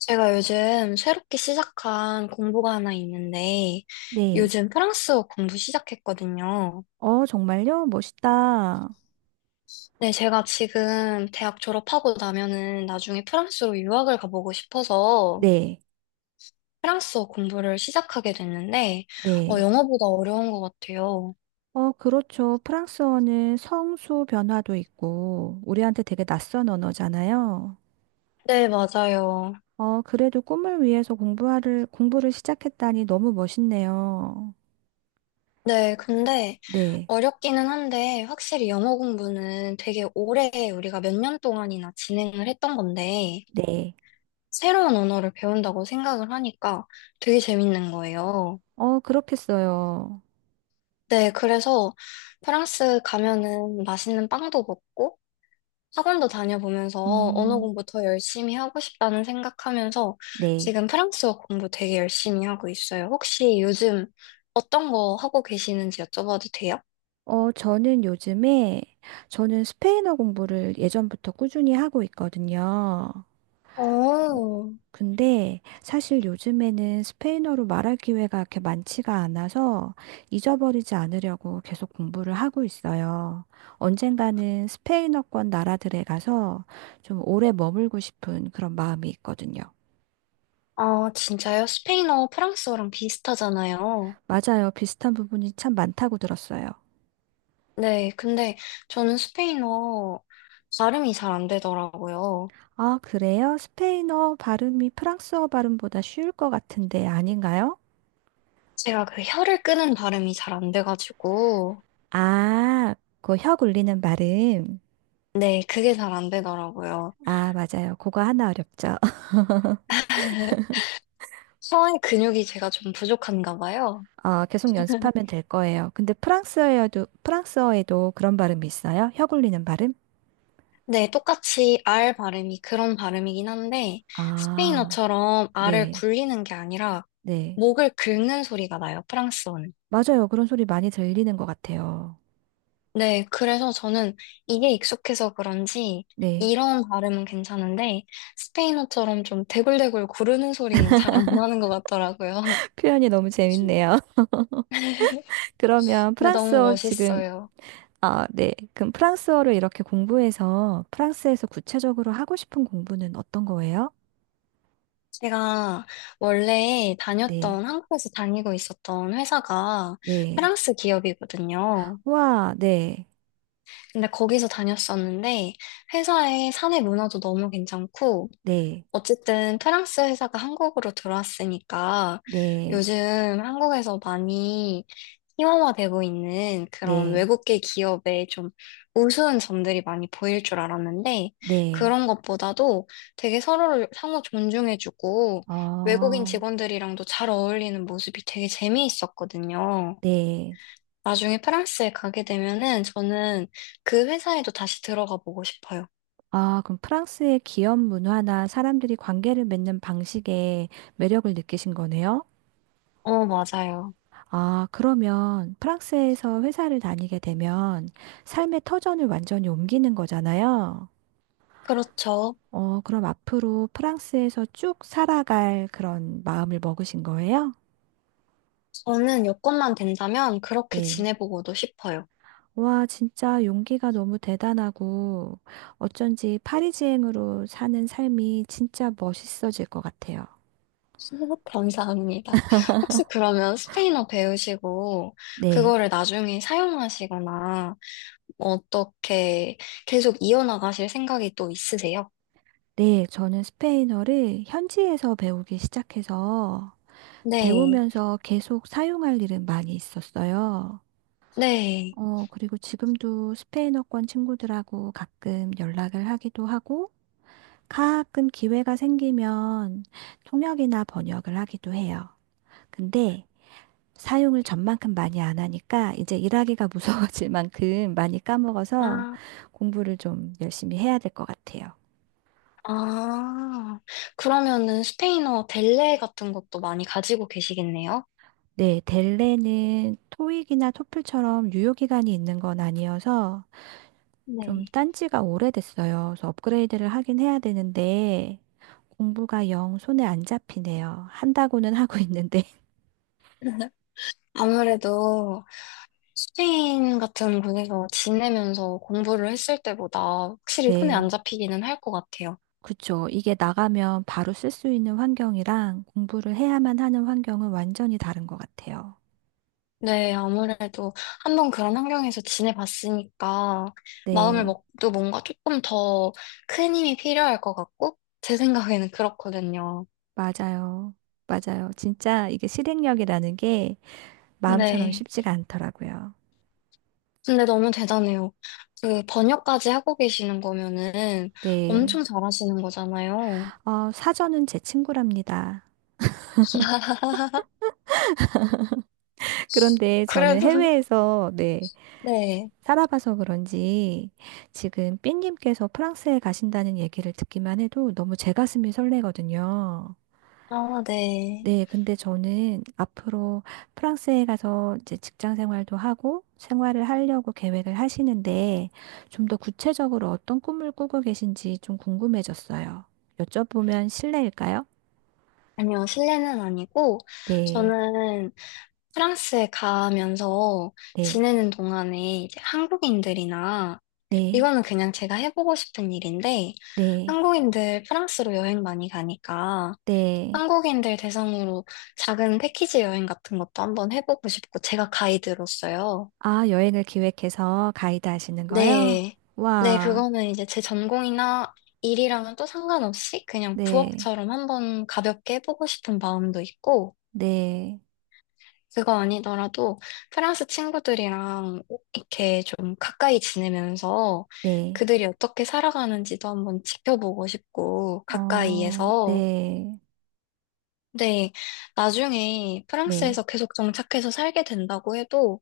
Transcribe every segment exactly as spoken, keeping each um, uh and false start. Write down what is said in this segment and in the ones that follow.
제가 요즘 새롭게 시작한 공부가 하나 있는데, 네. 요즘 프랑스어 공부 시작했거든요. 어, 정말요? 멋있다. 네, 제가 지금 대학 졸업하고 나면은 나중에 프랑스로 유학을 가보고 싶어서 네. 프랑스어 공부를 시작하게 됐는데, 어, 네. 영어보다 어려운 것 같아요. 어, 그렇죠. 프랑스어는 성수 변화도 있고, 우리한테 되게 낯선 언어잖아요. 네, 맞아요. 어, 그래도 꿈을 위해서 공부를, 공부를 시작했다니 너무 멋있네요. 네, 근데 네. 어렵기는 한데, 확실히 영어 공부는 되게 오래 우리가 몇 년 동안이나 진행을 했던 건데, 네. 새로운 언어를 배운다고 생각을 하니까 되게 재밌는 거예요. 어, 그렇겠어요. 네, 그래서 프랑스 가면은 맛있는 빵도 먹고 학원도 다녀보면서 언어 음, 공부 더 열심히 하고 싶다는 생각하면서 네. 지금 프랑스어 공부 되게 열심히 하고 있어요. 혹시 요즘 어떤 거 하고 계시는지 여쭤봐도 돼요? 어, 저는 요즘에, 저는 스페인어 공부를 예전부터 꾸준히 하고 있거든요. 어, 어, 근데 사실 요즘에는 스페인어로 말할 기회가 그렇게 많지가 않아서 잊어버리지 않으려고 계속 공부를 하고 있어요. 언젠가는 스페인어권 나라들에 가서 좀 오래 머물고 싶은 그런 마음이 있거든요. 아, 진짜요? 스페인어, 프랑스어랑 비슷하잖아요. 맞아요. 비슷한 부분이 참 많다고 들었어요. 네, 근데 저는 스페인어 발음이 잘 안 되더라고요. 아, 그래요? 스페인어 발음이 프랑스어 발음보다 쉬울 것 같은데 아닌가요? 제가 그 혀를 끄는 발음이 잘 안 돼가지고, 아, 그 혀 굴리는 발음. 네, 그게 잘 안 되더라고요. 아, 맞아요. 그거 하나 어렵죠. 혀의 근육이 제가 좀 부족한가 봐요. 어, 계속 연습하면 될 거예요. 근데 프랑스어에도, 프랑스어에도 그런 발음이 있어요? 혀 굴리는 발음? 네, 똑같이 R 발음이 그런 발음이긴 한데, 아, 스페인어처럼 R을 네, 굴리는 게 아니라, 네. 목을 긁는 소리가 나요, 프랑스어는. 맞아요. 그런 소리 많이 들리는 것 같아요. 네, 그래서 저는 이게 익숙해서 그런지, 네. 이런 발음은 괜찮은데, 스페인어처럼 좀 대굴대굴 구르는 소리는 잘 안 나는 것 같더라고요. 표현이 너무 재밌네요. 그러면 근데 너무 프랑스어 지금, 멋있어요. 아, 네. 그럼 프랑스어를 이렇게 공부해서 프랑스에서 구체적으로 하고 싶은 공부는 어떤 거예요? 제가 원래 네, 다녔던, 한국에서 다니고 있었던 회사가 네. 프랑스 기업이거든요. 와, 네, 근데 거기서 다녔었는데, 회사의 사내 문화도 너무 괜찮고, 네, 어쨌든 프랑스 회사가 한국으로 들어왔으니까 네, 요즘 한국에서 많이 희화화되고 있는 그런 네, 외국계 기업의 좀 우스운 점들이 많이 보일 줄 알았는데 네. 그런 것보다도 되게 서로를 상호 존중해주고 외국인 어, 직원들이랑도 잘 어울리는 모습이 되게 재미있었거든요. 네. 나중에 프랑스에 가게 되면은 저는 그 회사에도 다시 들어가 보고 싶어요. 아, 그럼 프랑스의 기업 문화나 사람들이 관계를 맺는 방식에 매력을 느끼신 거네요? 어, 맞아요. 아, 그러면 프랑스에서 회사를 다니게 되면 삶의 터전을 완전히 옮기는 거잖아요? 그렇죠. 어, 그럼 앞으로 프랑스에서 쭉 살아갈 그런 마음을 먹으신 거예요? 저는 여건만 된다면 그렇게 네. 지내보고도 싶어요. 와, 진짜 용기가 너무 대단하고 어쩐지 파리지앵으로 사는 삶이 진짜 멋있어질 것 같아요. 감사합니다. 혹시 그러면 스페인어 배우시고 네. 그거를 나중에 사용하시거나 어떻게 계속 이어나가실 생각이 또 있으세요? 네, 저는 스페인어를 현지에서 배우기 시작해서 네, 배우면서 계속 사용할 일은 많이 있었어요. 네. 어, 그리고 지금도 스페인어권 친구들하고 가끔 연락을 하기도 하고 가끔 기회가 생기면 통역이나 번역을 하기도 해요. 근데 사용을 전만큼 많이 안 하니까 이제 일하기가 무서워질 만큼 많이 까먹어서 아, 공부를 좀 열심히 해야 될 것 같아요. 아. 그러면은 스페인어 델레 같은 것도 많이 가지고 계시겠네요? 네, 델레는 토익이나 토플처럼 유효 기간이 있는 건 아니어서 좀 네. 딴지가 오래됐어요. 그래서 업그레이드를 하긴 해야 되는데 공부가 영 손에 안 잡히네요. 한다고는 하고 있는데. 아무래도 스페인 같은 곳에서 지내면서 공부를 했을 때보다 확실히 손에 안 네, 잡히기는 할 것 같아요. 그쵸. 이게 나가면 바로 쓸 수 있는 환경이랑 공부를 해야만 하는 환경은 완전히 다른 것 같아요. 네, 아무래도 한 번 그런 환경에서 지내봤으니까 마음을 네, 먹도 뭔가 조금 더 큰 힘이 필요할 것 같고, 제 생각에는 그렇거든요. 맞아요. 맞아요. 진짜 이게 실행력이라는 게 마음처럼 네. 쉽지가 않더라고요. 근데 너무 대단해요. 그 번역까지 하고 계시는 거면은 네. 엄청 잘하시는 거잖아요. 어, 사전은 제 친구랍니다. 그런데 저는 그래도, 해외에서, 네, 네. 살아봐서 그런지 지금 삐님께서 프랑스에 가신다는 얘기를 듣기만 해도 너무 제 가슴이 설레거든요. 아, 네. 네, 근데 저는 앞으로 프랑스에 가서 이제 직장 생활도 하고 생활을 하려고 계획을 하시는데 좀 더 구체적으로 어떤 꿈을 꾸고 계신지 좀 궁금해졌어요. 여쭤보면 실례일까요? 아니요, 실내는 아니고, 네, 저는 프랑스에 가면서 네, 지내는 동안에 이제 한국인들이나, 네, 이거는 그냥 제가 해보고 싶은 일인데, 네, 한국인들 프랑스로 여행 많이 가니까, 네. 한국인들 대상으로 작은 패키지 여행 같은 것도 한번 해보고 싶고, 제가 가이드로서요. 아, 여행을 기획해서 가이드 하시는 거요? 네. 네, 와, 그거는 이제 제 전공이나 일이랑은 또 상관없이 그냥 네, 부업처럼 한번 가볍게 해보고 싶은 마음도 있고, 네, 그거 아니더라도 프랑스 친구들이랑 이렇게 좀 가까이 지내면서 네, 그들이 어떻게 살아가는지도 한번 지켜보고 싶고 어, 가까이에서 네, 근데 나중에 네, 프랑스에서 계속 정착해서 살게 된다고 해도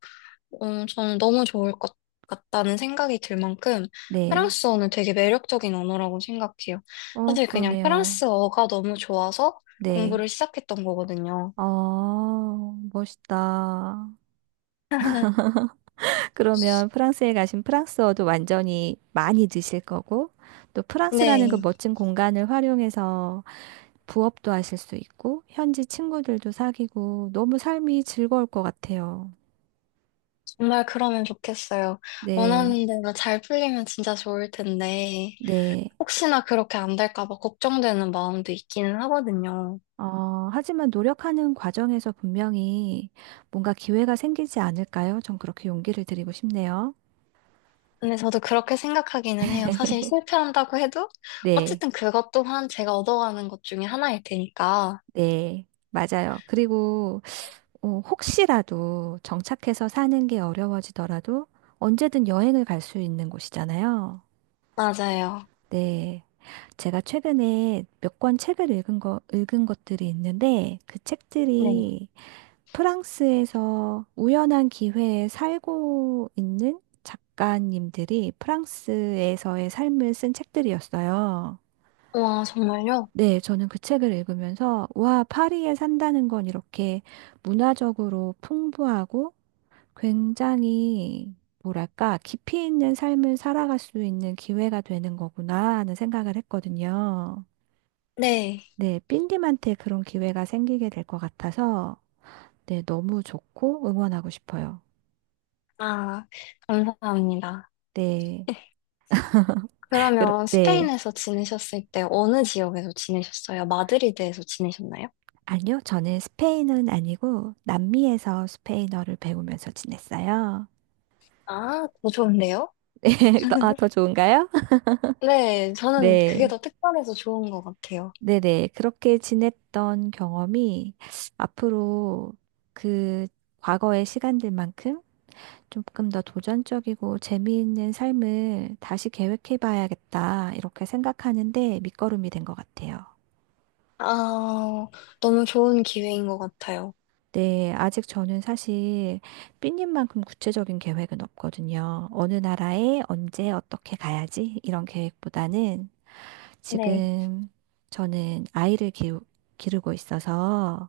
음, 저는 너무 좋을 것 같다는 생각이 들 만큼 네. 프랑스어는 되게 매력적인 언어라고 생각해요. 어, 사실 그냥 그러네요. 프랑스어가 너무 좋아서 네. 공부를 시작했던 거거든요. 어, 멋있다. 그러면 프랑스에 가신 프랑스어도 완전히 많이 드실 거고, 또 프랑스라는 그 네. 멋진 공간을 활용해서 부업도 하실 수 있고, 현지 친구들도 사귀고, 너무 삶이 즐거울 것 같아요. 정말 그러면 좋겠어요. 네, 원하는 대로 잘 풀리면 진짜 좋을 텐데, 네. 혹시나 그렇게 안 될까 봐 걱정되는 마음도 있기는 하거든요. 어, 하지만 노력하는 과정에서 분명히 뭔가 기회가 생기지 않을까요? 전 그렇게 용기를 드리고 싶네요. 근데 저도 그렇게 생각하기는 해요. 사실 실패한다고 해도, 네, 어쨌든 그것 또한 제가 얻어가는 것 중에 하나일 테니까. 네, 맞아요. 그리고 어, 혹시라도 정착해서 사는 게 어려워지더라도 언제든 여행을 갈 수 있는 곳이잖아요. 맞아요. 네, 제가 최근에 몇 권 책을 읽은 거, 읽은 것들이 있는데 그 네. 책들이 프랑스에서 우연한 기회에 살고 있는 작가님들이 프랑스에서의 삶을 쓴 책들이었어요. 와, 정말요? 네, 저는 그 책을 읽으면서, 와, 파리에 산다는 건 이렇게 문화적으로 풍부하고 굉장히, 뭐랄까, 깊이 있는 삶을 살아갈 수 있는 기회가 되는 거구나 하는 생각을 했거든요. 네. 네, 삔님한테 그런 기회가 생기게 될 것 같아서, 네, 너무 좋고 응원하고 싶어요. 아, 감사합니다. 네. 그럼, 그러면 네. 스페인에서 지내셨을 때 어느 지역에서 지내셨어요? 마드리드에서 지내셨나요? 아니요, 저는 스페인은 아니고 남미에서 스페인어를 배우면서 지냈어요. 아, 더 좋은데요? 네, 더, 아, 더 좋은가요? 네, 저는 그게 네, 더 특별해서 좋은 것 같아요. 네네. 그렇게 지냈던 경험이 앞으로 그 과거의 시간들만큼 조금 더 도전적이고 재미있는 삶을 다시 계획해 봐야겠다, 이렇게 생각하는데 밑거름이 된 것 같아요. 아, 너무 좋은 기회인 것 같아요. 네, 아직 저는 사실 삐님만큼 구체적인 계획은 없거든요. 어느 나라에 언제 어떻게 가야지 이런 계획보다는 네, 지금 저는 아이를 기르, 기르고 있어서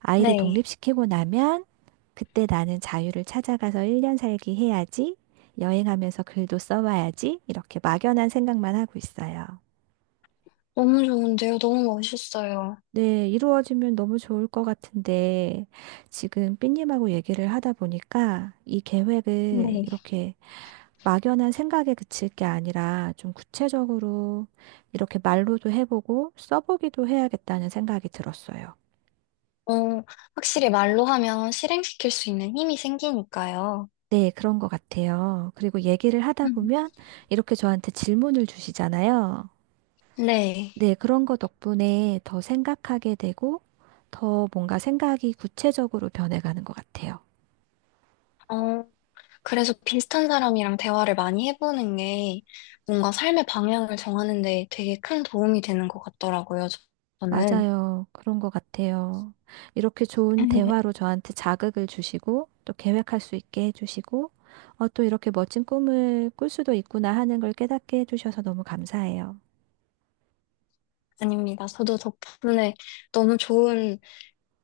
아이를 네, 독립시키고 나면 그때 나는 자유를 찾아가서 일 년 살기 해야지, 여행하면서 글도 써와야지 이렇게 막연한 생각만 하고 있어요. 너무 좋은데요. 너무 멋있어요. 네, 이루어지면 너무 좋을 것 같은데, 지금 삐님하고 얘기를 하다 보니까 이 계획을 네. 이렇게 막연한 생각에 그칠 게 아니라 좀 구체적으로 이렇게 말로도 해보고 써보기도 해야겠다는 생각이 들었어요. 어, 확실히 말로 하면 실행시킬 수 있는 힘이 생기니까요. 네, 그런 것 같아요. 그리고 얘기를 하다 음, 보면 이렇게 저한테 질문을 주시잖아요. 네. 네, 그런 거 덕분에 더 생각하게 되고 더 뭔가 생각이 구체적으로 변해가는 것 같아요. 어, 그래서 비슷한 사람이랑 대화를 많이 해보는 게 뭔가 삶의 방향을 정하는 데 되게 큰 도움이 되는 것 같더라고요, 저- 저는. 맞아요. 그런 것 같아요. 이렇게 좋은 대화로 저한테 자극을 주시고, 또 계획할 수 있게 해주시고, 어, 또 이렇게 멋진 꿈을 꿀 수도 있구나 하는 걸 깨닫게 해주셔서 너무 감사해요. 아닙니다. 저도 덕분에 너무 좋은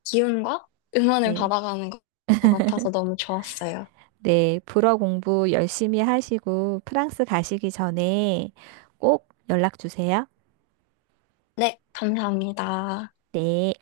기운과 응원을 네. 받아가는 것 같아서 너무 좋았어요. 네. 불어 공부 열심히 하시고, 프랑스 가시기 전에 꼭 연락 주세요. 네, 감사합니다. 네.